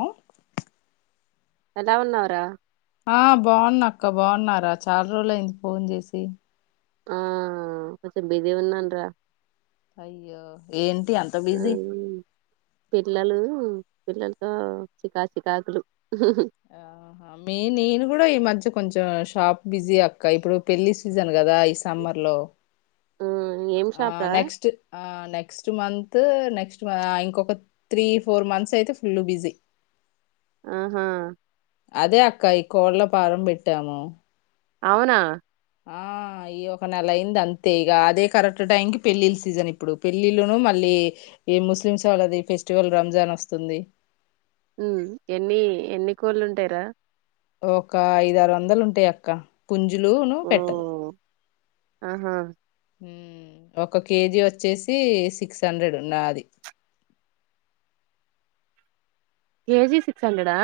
Hello ఎలా ఉన్నవురా? ఆ బాగున్నా అక్క. బాగున్నారా చాలా రోజులు అయింది ఫోన్ చేసి. ఆ కొంచెం బిజీ ఉన్నానురా. అయ్యో ఏంటి అంత బిజీ. పిల్లలు పిల్లలతో చికా చికాకులు. ఆహా మీ నేను కూడా ఈ మధ్య కొంచెం ఇగా షాప్ బిజీ అక్క ఇప్పుడు పెళ్లి సీజన్ కదా ఈ సమ్మర్ లో. ఆ ఏం ఆ షాప్ రా నెక్స్ట్ ఆనెక్స్ట్ మంత్ త్ నెక్స్ట్ ఇంకొక త్రీ ఫోర్ మంత్స్ అయితే ఫుల్లు బిజీ. ఆహా అదే అక్కా ఈ కోళ్ల ఫారం పెట్టాము. అవునా. ఆ ఈ ఒక నెల అయింది అంతే ఇగ అదే కరెక్ట్ టైం కి పెళ్ళిళ్ళ సీజన్ ఇప్పుడు పెళ్ళిళ్ళును మళ్ళీ ఈ ముస్లిమ్స్ వాళ్ళది ఫెస్టివల్ రంజాన్ వస్తుంది. హ్ ఎన్ని ఎన్ని కోళ్ళు ఉంటయిరా. ఒక ఐదు ఆరు వందలు ఉంటాయి అక్క. పుంజ లు ఉన్ను ఓ పెట్టలు. ఆహా హ్ ఒక కేజీ వచ్చేసి సిక్స్ హండ్రెడ్ ఉనాది. కేజీ సిక్స్ హండ్రెడా.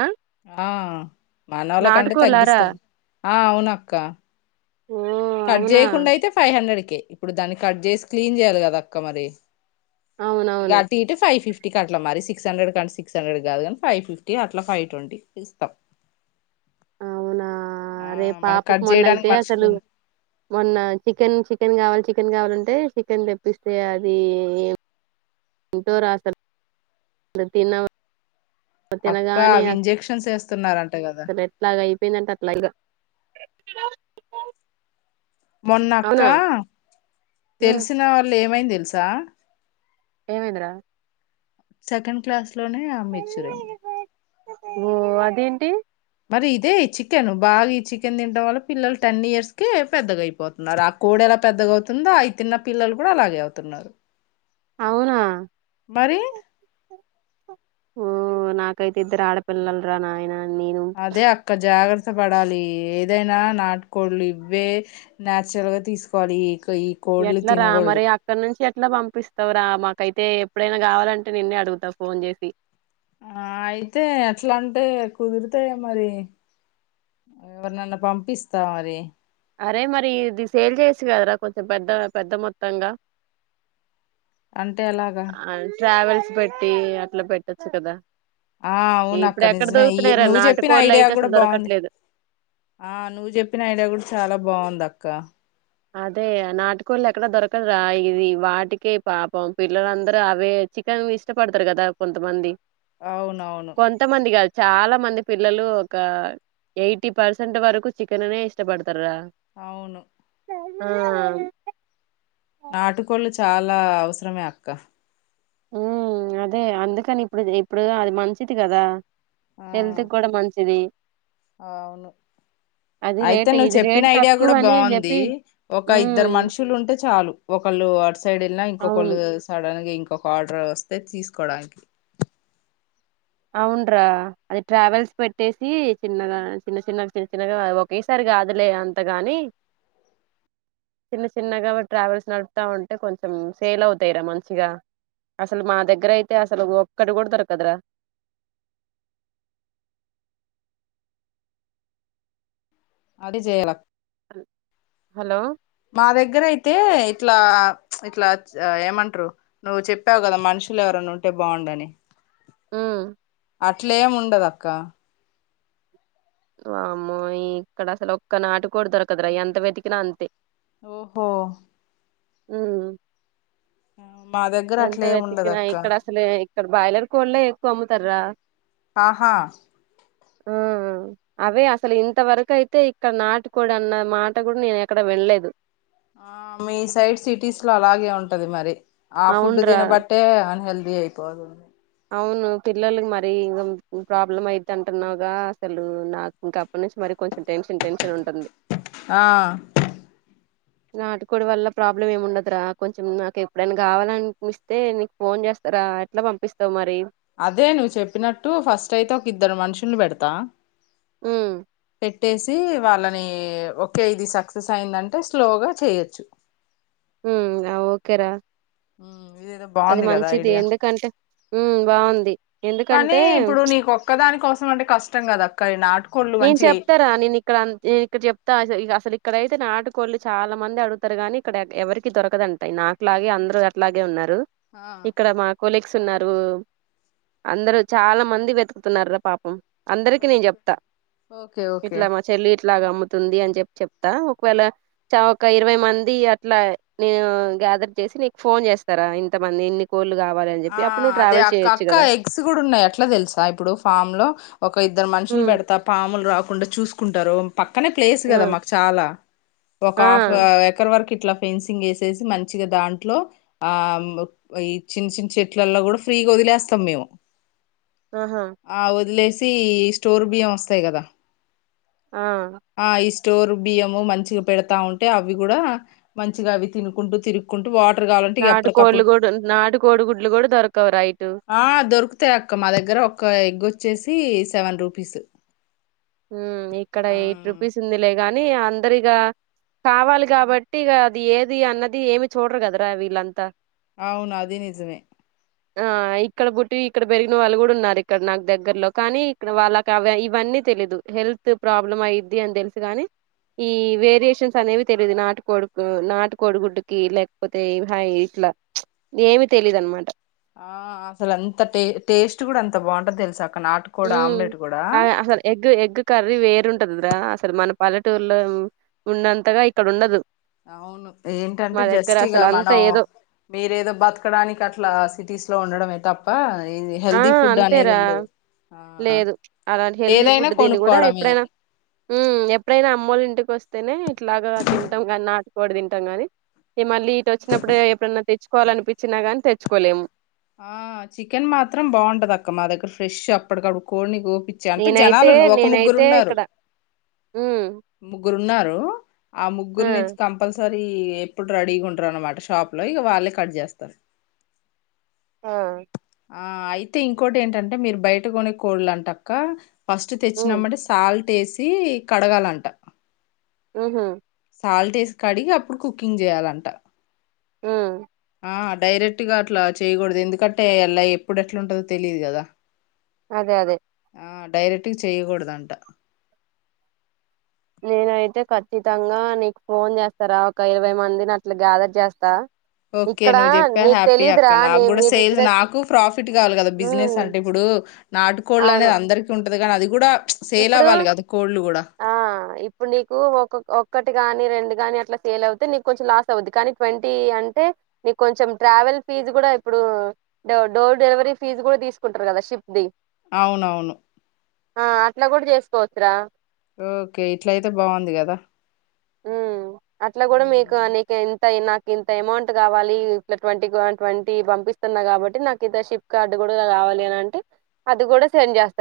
ఆ మానోళ్ళ కంటే నాటుకోళ్ళారా తగ్గిస్తం. ఆ అవున అక్క. ఓ కట్ అవునా చేయకుండా అయితే ఫైవ్ హండ్రెడ్ క ఇప్పుడు దాన్ని కట్ చేసి క్లీన్ చేయాలి కదా అక్క మరి ఇగ అవునవును అటు ఇటు ఫైవ్ ఫిఫ్టీ అట్లా మరి సిక్స్ హండ్రెడ్ కంటే సిక్స్ హండ్రెడ్ కాదు కానీ ఫైవ్ ఫిఫ్టీ అట్లా ఫైవ్ ట్వంటీ ఇస్తాం అవునా ఆ రే మనకు పాపకి కట్ మొన్న చేయడానికి అయితే మనుషులు అసలు ఉన్నా- మొన్న చికెన్ చికెన్ కావాలి చికెన్ కావాలంటే చికెన్ తెప్పిస్తే అది ఎంతో రాసారు తిన అక్క తినగానే అవి ఇంజెక్షన్స్ వేస్తున్నారంట కదా వింతట్లాగా మొన్న అక్క ఉమ్ తెలిసిన వాళ్ళు ఏమైంది తెలుసా ఏం అయిందిరా సెకండ్ క్లాస్ ఇంట్లోనే ఆమె మెచూరైంది. ఓ అదేంటి మరి ఇదే చికెన్ బాగా ఈ చికెన్ తినడం వల్ల పిల్లలు టెన్ ఇయర్స్ కే పెద్దగా అయిపోతున్నారు ఆ కోడి ఎలా పెద్దగా అవుతుందో అవి తిన్న పిల్లలు కూడా అలాగే అవుతున్నారు అవునా మరి ఓ నాకైతే ఇద్దరు ఆడపిల్లలురా నాయన నేను అదే అక్క జాగ కష్టపడాలి ఏదైనా నాటుకోళ్లు ఇవ్వే నాచురల్ గా తీసుకోవాలి కో- ఈ కోళ్లు ఎట్లా రా తినకూడదు మరి అక్కడ నుంచి ఎ ఇట్లా పంపిస్తావరా మాకైతే ఎప్పుడైనా కావాలంటే నిన్నే అడుగుతా ఫోన్ చేసి ఆ అయితే ఎట్లా అంటే కుదురుతే మరి ఎవరినన్న పంపిస్తా మరి అరే మరి ఇది సేల్ చేసి కదరా కొంచెం పెద్ద పెద్ద మొత్తంగా అంటే ఎలాగా ట్రావెల్స్ పెట్టి అట్లా పెట్టొచ్చు కదా ఆ అవున అక్క ఇప్పుడు ఎక్కడ నిజమే ఈ దొరుకుతున్నాయిరా నువ్వు చెప్పిన నాటుకోళ్ళు ఐడియా అయితే కూడా అసలు బాగుంది దొరకట్లేదు ఆ నువ్వు చెప్పిన ఐడియా కూడా చాలా బాగుంది అక్క అక్క అదే నాటికోళ్ళు ఎక్కడ దొరకదు రా ఇది వాటికే పాపం పిల్లలందరూ అవే చికెన్ ఇష్టపడతారు కదా కొంతమంది అవునవును కొంతమంది కాదు చాలా మంది పిల్లలు ఒక ఎయిటీ పర్సెంట్ వరకు చికెన్నే ఇష్టపడుత అవును ఆ నాటుకోళ్ళు చాలా అవసరమే అక్క ఉ అదే అందుకని ఇప్పుడు ఇప్పుడు అది మంచిది కదా ఆ హెల్త్ కూడా మంచిది అవును అది అయితే రేట్ నువ్వు ఇది చెప్పిన రేట్ ఐడియా తక్కువ కూడా అని బాగుంది చెప్పి ఒక ఉమ్ ఇద్దరు మనుషులు ఉంటే చాలు ఒకళ్ళు సైడ్లా ఇంకో కొల్ అవును సడన్‌గా ఒక ఆర్డర్ వస్తే తీసుకోవడానికి అవునరా అది ట్రావెల్స్ పెట్టేసి చిన్నగా చిన్న చిన్నగా చిన్న చిన్నగా ఒకేసారి కాదులే అంత గాని చిన్న చిన్నగా ట్రావెల్స్ నడుపుతా ఉంటే కొంచెం సేల్ అవుతాయిరా మంచిగా అసలు మా దగ్గరయితే అసలు ఒక్కటి కూడా దొరకదరా అది చేయలా హలో మా దగ్గరయితే ఇట్లా ఇట్లా ఏమంటారు నువ్వు చెప్పావు కదా మనుషులు ఎవరనా ఉంటే బాగుండని ఆ అట్లేము ఉండదు అక్క వామ్మో ఈ ఇక్కడ అసలు ఒక్క నాటు కూడా దొరకదురా ఎంత వెతికినా అంతే ఓహో మ్మ్ మా దగ్గర అట్లే ఏముండదు వెతికినా అక్క ఇక్కడ అసలు ఇక్కడ బాయిలర్ కోళ్ళ ఎక్కువ అమ్ముతారా ఆహా మ్మ్ అవే అసలు ఇంతవరకు అయితే ఇక్కడ నాటుకోడు అన్న మాట కూడా నేను ఎక్కడ వినలేదు ఆ మీ సైడ్ సిటీస్ లో అలాగే ఉంటది మరి ఆ ఫుడ్ అవునురా తినబట్టే అన్‌హెల్తీ అయిపోతుంది అవును పిల్లలకి మర ఇం ప్రాబ్లం అయితు అంటున్నాగా అసలు నాకు ఇంకప్పటి నుంచి మర కొంచెం టెన్షన్ టెన్షన్ ఉంటుంది ఆ నాటుకోడి వల్ల ప్రాబ్లమ్ ఏమి ఉండదురా కొంచెం నాకు ఎప్పుడైనా కావాలనిపిస్తే నీకు ఫోన్ చేస్తారా ఎట్లా పంపిస్త త్త మరి అదే నువ్వు చెప్పినట్టు ఫస్ట్ అయితే ఒక ఇద్దరు మనుషు లు పెడతా మ్మ్ పెట్టేసి వాళ్ళని ఒకే ఇది సక్సెస్ అయిందంటే స్లోగా చేయొచ్చు మ్మ్ ఓకేరా మ్మ్ ఇది ఏదో అది బాగుంది కదా మంచిది ఐడియా ఎందుకంటే ఉమ్ బాగుంది కానీ ఎందుకంటే ఇప్పుడు నీకు ఒక్కదానికోసం అంటే కష్టం కదా కానీ నాటు నేను చెప్తారా నేను ఇక్కడ నేను ఇక్కడ చెప్తా అసలు ఇక్కడైతే నాటు కోళ్ళు చాలా మంది అడుగుతారు కాని ఇక్కడ ఎవరికి దొరకదు అంటా నాకులాగే అందరు అట్లాగే ఉన్నారు ఆ ఇక్కడ మాకు న్నారు అందరు చాలా మంది వెతుకుతున్నారు రా పాపం అందరికి నేను చెప్తా ఓకే ఓకే అట్లాగా అమ్ముతుంది అని చెప్పి చెప్తా ఒకవేళ చ ఒక ఇరవై మంది అట్లా నేను గ్యాదర్ చేసి నీకు ఫోన్ చేస్తారా ఇంతమంది ఇన్ని కోలు కా ఆ అదే అక్క అక్క ఎగ్స్ కూడా ఉన్నాయి ఎట్లా తెలుసా ఇప్పుడు ఫామ్ లో ఒక ఇద్దరు మనుషులు ఉమ్ పెడతా పాములు రాకు కుండ చూసుకుంటారొ పక్కనే ప్లేస్ కదా ఆ మాకు చాలా ఒక ఆ హాఫ్ ఎకర్ వరకు ఇట్లా ఫెన్సింగ్ ఏసేసి మంచిగ దాంట్లో ఆ ఇ చిన్న చిన్న చెట్లల్లో కూడా ఫ్రీగా వదిలేస్తాం మేము ఆహా ఆ వదిలేసి స్టోర్ బియ్యం వస్తాయి కదా ఆ ఆ ఈ స్టోర్ బియ్యము మంచిగా పెడతా ఉంటే అవి కూడా మంచిగా అవి తినుకుంటూ తిరుగుకుంటూ నాటు కోళ్లు కూడా నాటు కోడుగుడ్లు కూడా దొరకవుర యి ఆ దొరుకుతాయి అక్క మా దగ్గర ఒక ఎగ్ వోచ్చేసి సెవెన్ రూపీస్ ఉ ఇక్కడ ఆ ఎయిట్ రుపీస్ ఉంది లే కానీ అందరిగ కావాలి కాబట్టి ఇక అది ఏది అన్నది ఏమి చూడరు కదరా వీళ్ళంతా అవును అది నిజమే ఆ ఇక్కడ పుట్టి ఇక్కడ పెరిగిన వాళ్ళు కూడా ఉన్నారు ఇక్కడ నాకు దగ్గర్లో కానీ ఇక్కడ వాళ్ళకి అ ఇవన్నీ తెలీదు హెల్త్ ప్రాబ్లం అయిద్ది అని తెలుసు కాని ఈ వేరియేషన్స్ అనేవి తెలీయదు నాటుకోడు నాటు కొడుగుడ్డుకి లేకపోతే అహ ఇట్లా ఏమి తెలీదు అనమాట ఆ అసలు అంత టే టేస్ట్ కూడా అంత బాగుంటది తెలుసా అ ఉ అసలు ఎగ్ ఎగ్ కర్రీ వేరుంటదిరా అసలు మన పల్లెటూరులో ఉన్నంతగా ఇక్కడ ఉండదు అవును ఏంటంటే మా దగ్గర జస్ట్ ఇగ అసలు అంతా మనం ఏదో మీరేదో బతకడానికి అట్లా సిటీస్ లో ఉండడమే తప్ప పయ్ [unintelligible] ఆ అంతేరా ఆ లేదు అలా హెల్తీ ఏదైనా ఫుడ్ దీని కూడా కొనుక్కోవడమే ఎప్పుడైనా ఉ ఎప్పుడైనా అమ్మోలు ఇంటికి వస్తే తేనే ఇట్లాగా తింటాం కాని నాటుకోడి తింటాం గాని ఇగ మల్లి ఇటు వచ్చినప్పుడే ఎప్పుడన్నా తెచ్చు కోవాలనిపించినా గాని తెచ్చుకోలేము ఆ చికెన్ మాత్రం బాగుంటది అక్క మా దగ్గర ఫ్రెష్ అప్పటికపుడు కోడినీ కో నేనైతే నేనైతే ఇక్కడ ఉ ముగ్గురు ఉన్నారు ఆ ముగ్గురు నించి కంపల్సర మది ఎప్పుడు రెడీగా ఉంటారు అనమాట షాప్ లో ఇగా వాళ్ళే కట్ చేస్తారు ఆ ఆ అయితే ఇంకోటి ఏంటంటే మీరు బయట కొనే కోళ్లు అంటక్క ఫస్ట్ ఉమ్ తెచ్చినామంటే సాల్ట్ టెసి కడగాలంట ఆహా సాల్ట్ ఎసి కడిగి అప్పుడు కుకింగ్ చేయాలంట ఆ ఆ డైరెక్ట్ గా అట్లా చేయకూడదు ఎందుకంటే అలా ఎప్పుడు ఎట్లా ఉంటందో తెలిదు గాదా అదే అదే డైరెక్ట్గా చేయాకూడదు అంట నేనైతే ఖచ్చితంగా నీకు ఫోన్ చేస్తారా ఒక ఇరవై మందిని అట్లా గ్యాదర్ చేస్తా ఓకే ఇక్కడ నువ్వు జెప్పా నీకు హ్యాపీ తెలీదురా అక్క నీ నాకు కూడా మీ సేల్స్ బిజినెస్ నాకు ప్రాఫిట్ కావాలి కదా బిజినెస్ ఉమ్ అంటే ఇప్పుడు నాటుకోళ్లు అవును అనేది అందరికి ఉంటు ఉంటది కానీ అది గుడా ఇప్పుడు ఆ ఇప్పుడు నీకు ఒకోక ఒ ఒకటి గాని రెండు గాని అట్లా సేల్ అవుతే నీకు కొంచెం లాస్ అవద్ది కానీ ట్వంటీ అంటే నీకు కొంచెం ట్రావెల్ ఫీజు కూడా ఇప్పుడు డోర్ డెలివరీ ఫీజు కూడా తీసుకుంటారు కదా షిప్ ది అవునవును ఆ అట్ల కూడా చేసుకోవచ్చురా ఓకే ఇట్లా అయితే బాగుంది కదా ఉ అట్లా కూడా మీకు అ ఉమ్. నీకు ఎంతయి నా ఇంత ఎమౌంట్ కావాలి ఇట్ల ట్వంటీ ట్వంటీ పంపిస్తున్నా కాబట్టి నాకింత షిప్ కార్డు కూడా కావాలి అని అంటే అది కూడా సెండ్ చేస్త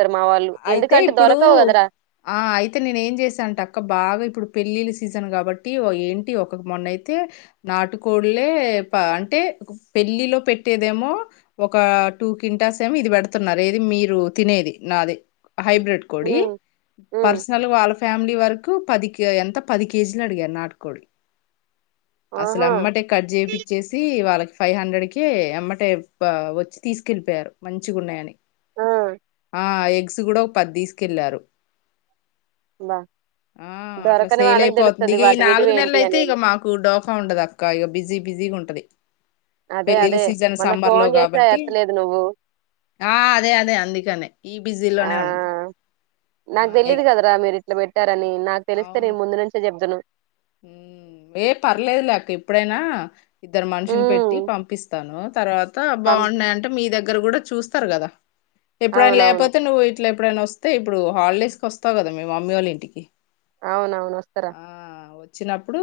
అయితే ఇప్పుడు ఆ అయితే నేను ఏం చేశాంట అక్క బాగా ఇప్పుడు పెళ్ళిళ సీజన్ కాబట్టి ఏంటి ఒక మొన్నయితే నాటుకోళ్లే ప అంటే పెళ్ళిలో పెట్టేదేమో ఒక టూ కింటాస్ ఏమో ఇది పెడుతున్నారు ఏది మీరు తినేది నాది హైబ్రిడ్ కోడి ఉమ్ ఉమ్ పర్సనల్ వాళ్ళ ఫ్యామిలీ వరకు కు పది కే ఎంత పది కేజీలు అడిగారు నాటుకోడి అసలు ఆహా ఎమ్మటే కట్ చేపిచ్చేసి వాళ్ళకి ఫైవ్ హండ్రెడ్కి ఎమ్మటె ప వచ్చి తీసుకెళ్ళిపోయారు మంచిగా ఉన్నాయని ఆ ఆ ఎగ్ ఎక్స్ కూడా ఒక పది తీసుకెళ్లారు బా ఆ అట్లా దొరకని సేల్ వాళ్ళకి అయిపోతుంది తెలుస్తది ఈ వాటి విలువ నాలుగు నెలల ఏంటి అయితే అనేది ఇగా మాకు డోకా ఉండదు అక్క ఇగా బిజీ బిజీగా ఉంటది అదే పెళ్ళిళ్ళ అదే సీజన్ మొన్న సమ్మర్ లో ఫోన్ చేసా కాబట్టి ఎత్తలేదు నువ్వు ఆ అదే అదే అందుకనే ఈ ఆ లోనే ఉన్నా ఆ నాకు తెలీదు ఎగ్ కదరా మీరి ఇట్ల పెట్ట అని నాకు తెలిస్తే నేను ముందు నుంచే చెప్తాను ఏం పర్లేదు లేక ఇప్పుడైనా ఇద్దరు మనుషులు పెట్టి ఉమ్ పంపిస్తాను తర్వాత పం బాగున్నాయంటే మీ దగ్గర ఇద్దరు కూడా చూస్తారు కదా ఎప్పుడైనా అవునవును లేకపోతే నువ్వు ఇట్ల ఎప్పుడైనా వస్తే ఇప్పుడు హాలిడేస్ కి వస్తావు కదా మీ మమ్మీ వాళ్ళ ఇంటికి అవునవును వస్తర ఆ వచ్చినప్పుడు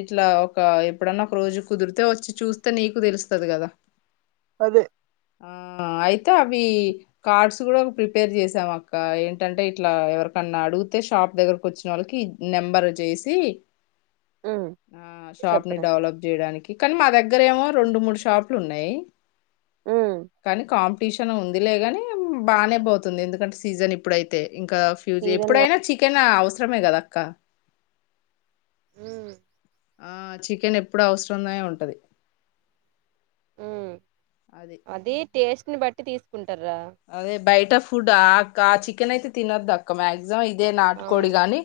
ఇట్ల ఒక ఎప్పుడన్నా ఒక రోజు కుదిరితే వచ్చి చూస్తే నీకు తెలుస్తది గదా అదే ఆ అయితే అవి కార్డ్స్ గడా ప్రిపేర్ చేసాం అక్క ఏంటంటే ఇట్లా ఎవరికన్నా అడిగితే షాప్ దగ్గరకి వచ్చిన వాళ్ళకి నెంబర్ చేసి ఉమ్ ఆ షాప్ ని చెప్పురా డెవలప్ చేయడానికి కానీ మా దగ్గర ఏమో రెండు మూడు షాపులు ఉన్నయి ఉమ్ కానీ కా టీషన్ ఉంది లే గానీ బానే పోతుంది ఎందుకంటే సీజన్ ఇప్పుడైతే ఇంకా ఫ్యూజీ సీజన్ గా ఎప్పుడైనా చికెన్ అవస్ అవసరమే కదక్క హమ్ ఆ చికెన్ ఎప్పుడు అవసరంగనే ఉంటది హమ్ అది టేస్ట్ని బ తీసుక టరా ట ఫుడ్ ఆ అక్క చికెన్ అయితే తినద్ అక్క మ్యా జా ఇదే అవును నాటుకోడి గాని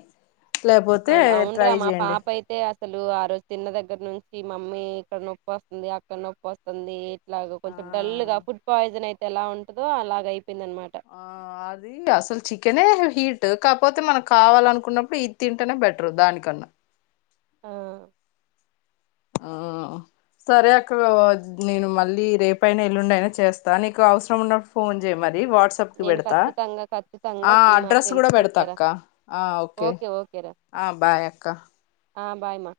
లేపోతే అవును అవునురా ట్రై మా చేయండి పాప అయితే అసలు ఆ రోజు తిన్న దగ్గర నుంచి మమ్మీ ఇక్కడ నొప్పి వస్తుంది అక్కడ నొప్పి వస్తుంది ఇలాగ ఆ కొంచెం డల్ ఫుడ్ పాయిజన్ అయితే ఎలా ఉంటందో అలాగై ఆ అది అసలు చికెనే హీట్ కాకపోతే మనం కావాలనుకున్నప్పుడు ఇది తింటేనే బెటరు దానికన్నా ఆ ఆ సరే అక్క నేను మళ్ళీ రేపయినా ఎల్లుండైనా అయినా చేస్తా నీకు అవసరం ఉన్నప్పుడు ఫోన్ చేయ మరి ది వాట్సప్కి నేను పెడతా ఖచ్చితంగా ఖచ్చితంగా ఆ మా అడ్రస్ గుడా ఫ్రెండ్స్ పెడతా చెప్తారా అక్క ఆ ఓకే ఆ బాయ్ అక్క ఆ బాయ్ మా